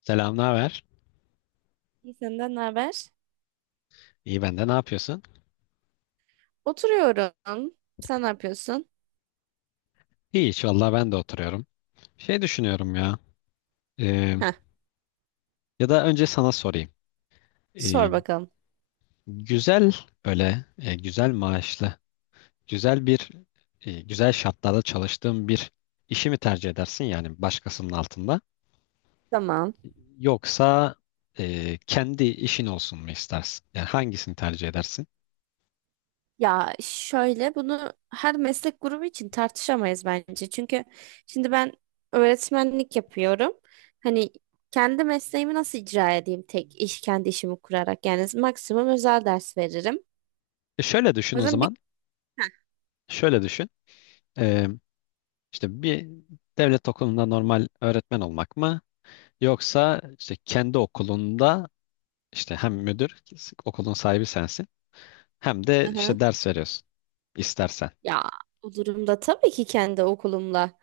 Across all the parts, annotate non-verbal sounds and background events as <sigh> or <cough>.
Selam, ne haber? İyi, senden ne haber? İyi ben de ne yapıyorsun? Oturuyorum. Sen ne yapıyorsun? Hiç vallahi ben de oturuyorum. Şey düşünüyorum ya. e, Heh, Ya da önce sana sorayım. E, sor bakalım. Güzel böyle, güzel maaşlı, güzel bir, güzel şartlarda çalıştığın bir işi mi tercih edersin yani başkasının altında? Tamam. Yoksa kendi işin olsun mu istersin? Yani hangisini tercih edersin? Ya şöyle, bunu her meslek grubu için tartışamayız bence. Çünkü şimdi ben öğretmenlik yapıyorum. Hani kendi mesleğimi nasıl icra edeyim tek iş kendi işimi kurarak? Yani maksimum özel ders veririm. Şöyle düşün O o yüzden bir zaman. Heh, Şöyle düşün. E, işte bir devlet okulunda normal öğretmen olmak mı? Yoksa işte kendi okulunda işte hem müdür, okulun sahibi sensin, hem de hı hı. işte ders veriyorsun istersen. Ya bu durumda tabii ki kendi okulumla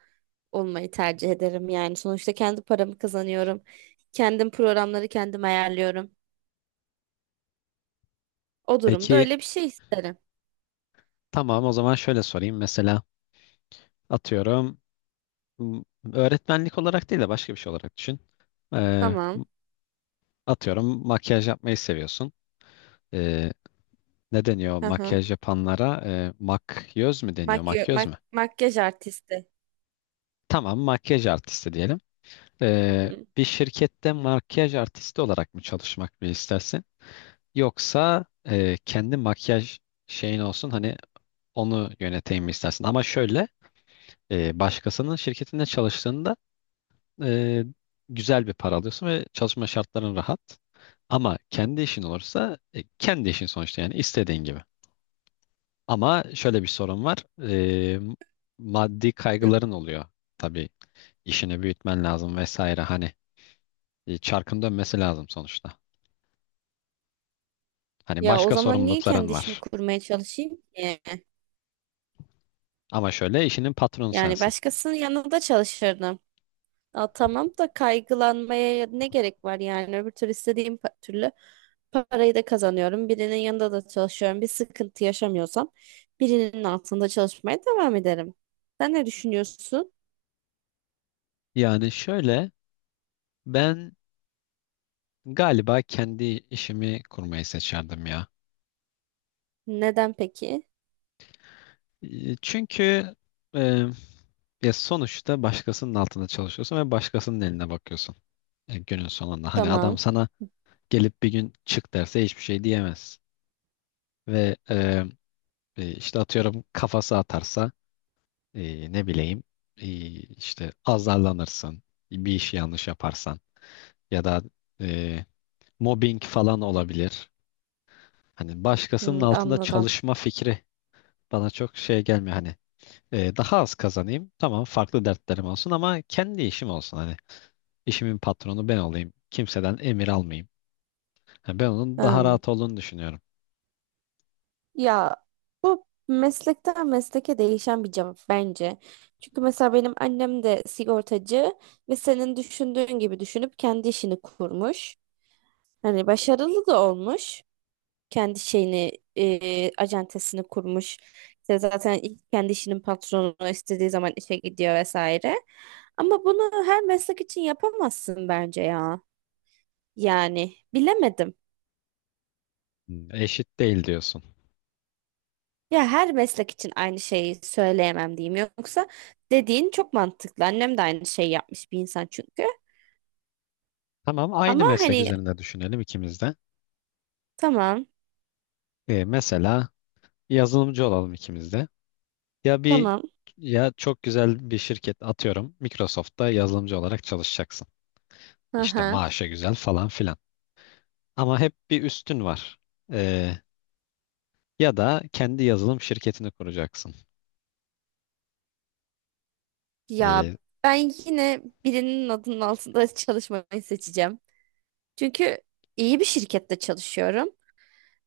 olmayı tercih ederim yani. Sonuçta kendi paramı kazanıyorum. Kendim programları kendim ayarlıyorum. O durumda Peki öyle bir şey isterim. tamam, o zaman şöyle sorayım. Mesela atıyorum, m- öğretmenlik olarak değil de başka bir şey olarak düşün. Ee, Tamam. Atıyorum makyaj yapmayı seviyorsun. Ee, Ne deniyor Hı hı. makyaj yapanlara? Makyöz mü deniyor? Makyöz mü? Makyaj artisti. Tamam, makyaj artisti diyelim. Hı hı. Bir şirkette makyaj artisti olarak mı çalışmak mı istersin? Yoksa kendi makyaj şeyin olsun hani onu yöneteyim mi istersin? Ama şöyle, başkasının şirketinde çalıştığında e, güzel bir para alıyorsun ve çalışma şartların rahat. Ama kendi işin olursa, kendi işin sonuçta yani istediğin gibi. Ama şöyle bir sorun var. E, Maddi Hı. kaygıların oluyor. Tabii işini büyütmen lazım vesaire, hani çarkın dönmesi lazım sonuçta. Hani Ya o başka zaman niye sorumlulukların kendi işimi var. kurmaya çalışayım ki? Ama şöyle, işinin patronu Yani sensin. başkasının yanında çalışırdım. Aa, tamam da kaygılanmaya ne gerek var yani? Öbür türlü parayı da kazanıyorum. Birinin yanında da çalışıyorum. Bir sıkıntı yaşamıyorsam birinin altında çalışmaya devam ederim. Sen ne düşünüyorsun? Yani şöyle, ben galiba kendi işimi kurmayı seçerdim ya. Neden peki? Çünkü e, ya sonuçta başkasının altında çalışıyorsun ve başkasının eline bakıyorsun. Günün sonunda. Hani adam Tamam. sana gelip bir gün çık derse hiçbir şey diyemez. Ve işte atıyorum kafası atarsa, ne bileyim, e, işte azarlanırsın. Bir işi yanlış yaparsan ya da e, mobbing falan olabilir. Hani başkasının Hmm, altında anladım. çalışma fikri bana çok şey gelmiyor. Hani daha az kazanayım. Tamam, farklı dertlerim olsun ama kendi işim olsun. Hani işimin patronu ben olayım. Kimseden emir almayayım. Ha, ben onun daha Hmm. rahat olduğunu düşünüyorum. Ya bu meslekten mesleke değişen bir cevap bence. Çünkü mesela benim annem de sigortacı ve senin düşündüğün gibi düşünüp kendi işini kurmuş. Hani başarılı da olmuş. Kendi şeyini, acentesini kurmuş. İşte zaten ilk kendi işinin patronu, istediği zaman işe gidiyor vesaire. Ama bunu her meslek için yapamazsın bence ya. Yani bilemedim. Hmm, eşit değil diyorsun. Ya her meslek için aynı şeyi söyleyemem diyeyim. Yoksa dediğin çok mantıklı. Annem de aynı şeyi yapmış bir insan çünkü. Tamam, aynı Ama meslek hani üzerinde düşünelim ikimiz de. tamam, Mesela yazılımcı olalım ikimiz de. Ya bir tamam. Ya çok güzel bir şirket atıyorum. Microsoft'ta yazılımcı olarak çalışacaksın. Hı İşte hı. maaşa güzel falan filan. Ama hep bir üstün var. Ee, Ya da kendi yazılım şirketini kuracaksın. Ya Ee, ben yine birinin adının altında <laughs> çalışmayı seçeceğim. Çünkü iyi bir şirkette çalışıyorum.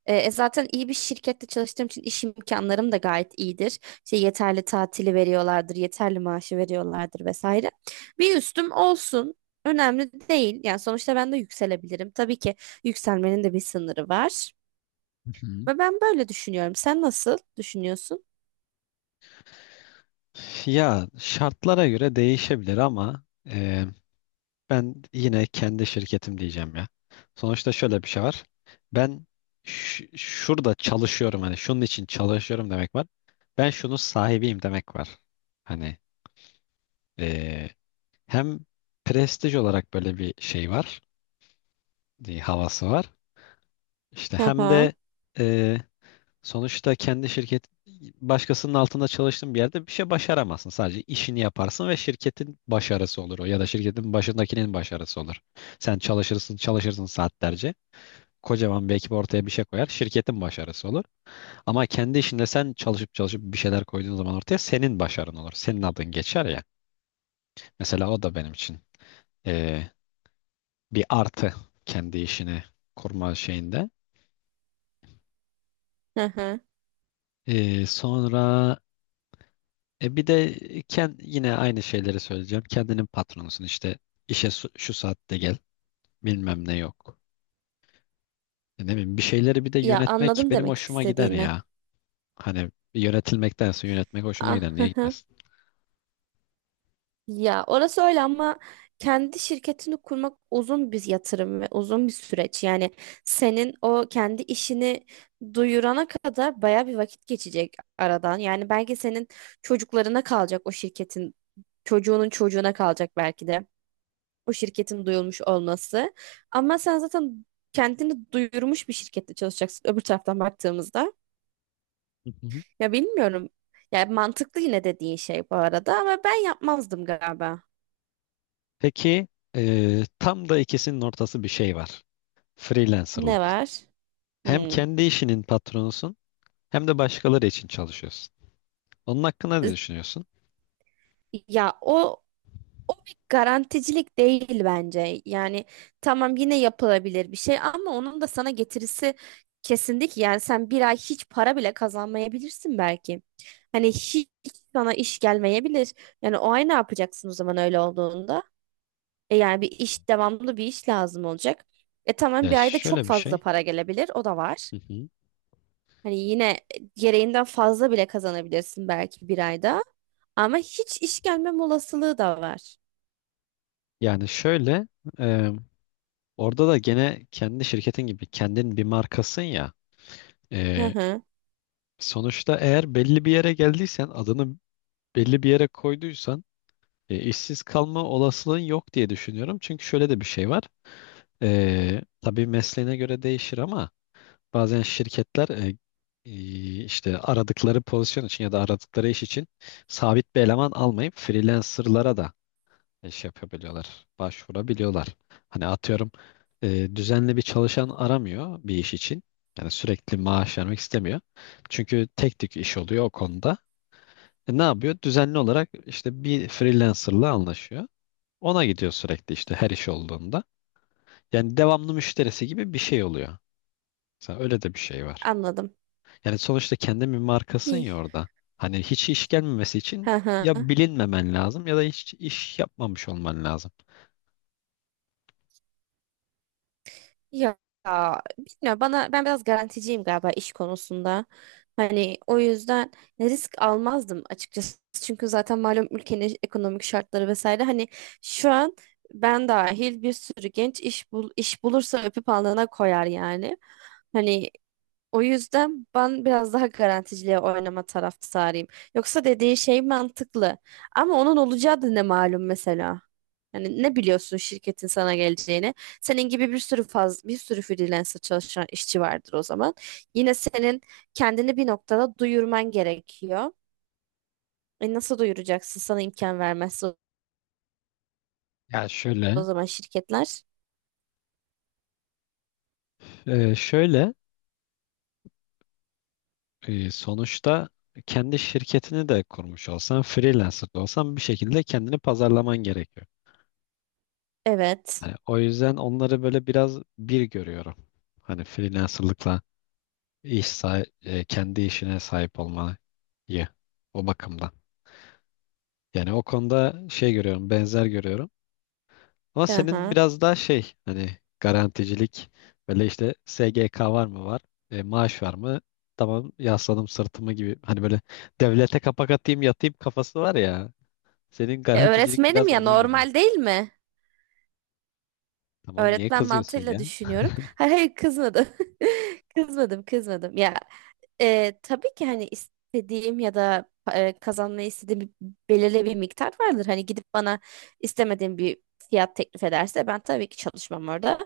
Zaten iyi bir şirkette çalıştığım için iş imkanlarım da gayet iyidir. İşte yeterli tatili veriyorlardır, yeterli maaşı veriyorlardır vesaire. Bir üstüm olsun. Önemli değil. Yani sonuçta ben de yükselebilirim. Tabii ki yükselmenin de bir sınırı var. Hı hı. Ve ben böyle düşünüyorum. Sen nasıl düşünüyorsun? Ya şartlara göre değişebilir ama e, ben yine kendi şirketim diyeceğim ya. Sonuçta şöyle bir şey var. Ben şurada çalışıyorum, hani şunun için çalışıyorum demek var. Ben şunun sahibiyim demek var. Hani e, hem prestij olarak böyle bir şey var, havası var. İşte Hı hem hı. de e, sonuçta kendi şirket başkasının altında çalıştığın bir yerde bir şey başaramazsın. Sadece işini yaparsın ve şirketin başarısı olur, o ya da şirketin başındakinin başarısı olur. Sen çalışırsın, çalışırsın saatlerce. Kocaman bir ekip ortaya bir şey koyar. Şirketin başarısı olur. Ama kendi işinde sen çalışıp çalışıp bir şeyler koyduğun zaman ortaya senin başarın olur. Senin adın geçer ya. Mesela o da benim için eee, bir artı, kendi işini kurma şeyinde. Hı hı. Sonra, bir de, yine aynı şeyleri söyleyeceğim. Kendinin patronusun, işte işe şu saatte gel bilmem ne yok. Ne bileyim, bir şeyleri bir de Ya yönetmek anladım benim demek hoşuma gider istediğini. ya. Hani yönetilmektense yönetmek hoşuma Ah, gider, niye <laughs> gitmesin? ya orası öyle ama kendi şirketini kurmak uzun bir yatırım ve uzun bir süreç. Yani senin o kendi işini duyurana kadar baya bir vakit geçecek aradan. Yani belki senin çocuklarına kalacak o şirketin, çocuğunun çocuğuna kalacak belki de o şirketin duyulmuş olması. Ama sen zaten kendini duyurmuş bir şirkette çalışacaksın öbür taraftan baktığımızda. Hı hı. Ya bilmiyorum. Ya mantıklı yine dediğin şey bu arada ama ben yapmazdım galiba. Peki, tam da ikisinin ortası bir şey var. Ne Freelancerlık. var? Hem Hmm. kendi işinin patronusun, hem de başkaları için çalışıyorsun. Onun hakkında ne düşünüyorsun? Ya o o bir garanticilik değil bence. Yani tamam, yine yapılabilir bir şey ama onun da sana getirisi kesinlikle ki. Yani sen bir ay hiç para bile kazanmayabilirsin belki. Hani hiç sana iş gelmeyebilir. Yani o ay ne yapacaksın o zaman öyle olduğunda? E yani bir iş devamlı bir iş lazım olacak. E tamam, Ya bir ayda çok şöyle bir fazla şey. para gelebilir. O da var. Hı hı. Hani yine gereğinden fazla bile kazanabilirsin belki bir ayda. Ama hiç iş gelmem olasılığı da var. Yani şöyle, e, orada da gene kendi şirketin gibi kendin bir markasın ya. Hı Ee, hı, Sonuçta eğer belli bir yere geldiysen, adını belli bir yere koyduysan, işsiz kalma olasılığın yok diye düşünüyorum. Çünkü şöyle de bir şey var. Tabii mesleğine göre değişir ama bazen şirketler işte aradıkları pozisyon için ya da aradıkları iş için sabit bir eleman almayıp freelancerlara da iş yapabiliyorlar, başvurabiliyorlar. Hani atıyorum, düzenli bir çalışan aramıyor bir iş için. Yani sürekli maaş vermek istemiyor. Çünkü tek tük iş oluyor o konuda. Ne yapıyor? Düzenli olarak işte bir freelancerla anlaşıyor. Ona gidiyor sürekli, işte her iş olduğunda. Yani devamlı müşterisi gibi bir şey oluyor. Mesela öyle de bir şey var. anladım. Yani sonuçta kendin bir markasın İyi. ya orada. Hani hiç iş gelmemesi Hı için hı. ya bilinmemen lazım ya da hiç iş yapmamış olman lazım. Ya bilmiyorum, bana ben biraz garanticiyim galiba iş konusunda. Hani o yüzden risk almazdım açıkçası. Çünkü zaten malum ülkenin ekonomik şartları vesaire, hani şu an ben dahil bir sürü genç iş bulursa öpüp alnına koyar yani. Hani o yüzden ben biraz daha garanticiliğe oynama taraftarıyım. Yoksa dediği şey mantıklı. Ama onun olacağı da ne malum mesela. Yani ne biliyorsun şirketin sana geleceğini? Senin gibi bir sürü bir sürü freelancer çalışan işçi vardır o zaman. Yine senin kendini bir noktada duyurman gerekiyor. E nasıl duyuracaksın? Sana imkan vermezse o Ya o şöyle, zaman şirketler. Şöyle, sonuçta kendi şirketini de kurmuş olsan, freelancer da olsan, bir şekilde kendini pazarlaman gerekiyor. Evet. Hani o yüzden onları böyle biraz bir görüyorum. Hani freelancerlıkla kendi işine sahip olmayı o bakımdan. Yani o konuda şey görüyorum, benzer görüyorum. Ama senin Aha. biraz daha şey hani, garanticilik, böyle işte SGK var mı var, maaş var mı, tamam yasladım sırtımı gibi, hani böyle devlete kapak atayım yatayım kafası var ya, senin E garanticilik öğretmenim biraz ya, onun gibi. normal değil mi? Tamam, niye Öğretmen kızıyorsun mantığıyla ya? düşünüyorum. Hayır hayır, kızmadım. <laughs> Kızmadım, kızmadım. Ya tabii ki hani istediğim ya da kazanmayı istediğim bir, belirli bir miktar vardır. Hani gidip bana istemediğim bir fiyat teklif ederse ben tabii ki çalışmam orada.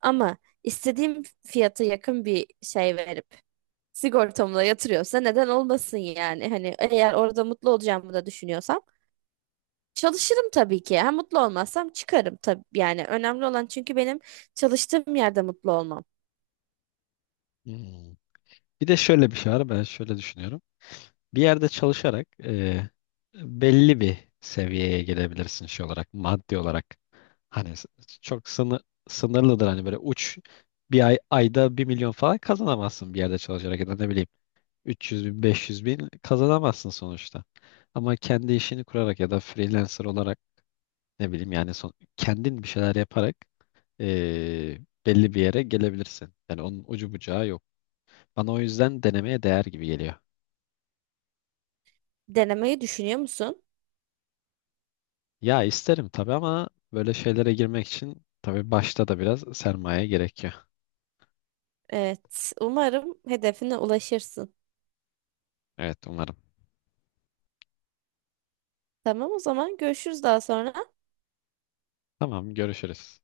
Ama istediğim fiyata yakın bir şey verip sigortamla yatırıyorsa neden olmasın yani? Hani eğer orada mutlu olacağımı da düşünüyorsam çalışırım tabii ki. Ha, mutlu olmazsam çıkarım tabii. Yani önemli olan, çünkü benim çalıştığım yerde mutlu olmam. Hmm. Bir de şöyle bir şey var, ben şöyle düşünüyorum. Bir yerde çalışarak belli bir seviyeye gelebilirsin şey olarak, maddi olarak. Hani çok sınırlıdır, hani böyle uç, bir ay ayda 1.000.000 falan kazanamazsın bir yerde çalışarak, ya da ne bileyim 300 bin 500 bin kazanamazsın sonuçta. Ama kendi işini kurarak ya da freelancer olarak, ne bileyim yani kendin bir şeyler yaparak e, belli bir yere gelebilirsin. Yani onun ucu bucağı yok. Bana o yüzden denemeye değer gibi geliyor. Denemeyi düşünüyor musun? Ya isterim tabii ama böyle şeylere girmek için tabii başta da biraz sermaye gerekiyor. Evet. Umarım hedefine ulaşırsın. Evet umarım. Tamam, o zaman görüşürüz daha sonra. Tamam, görüşürüz.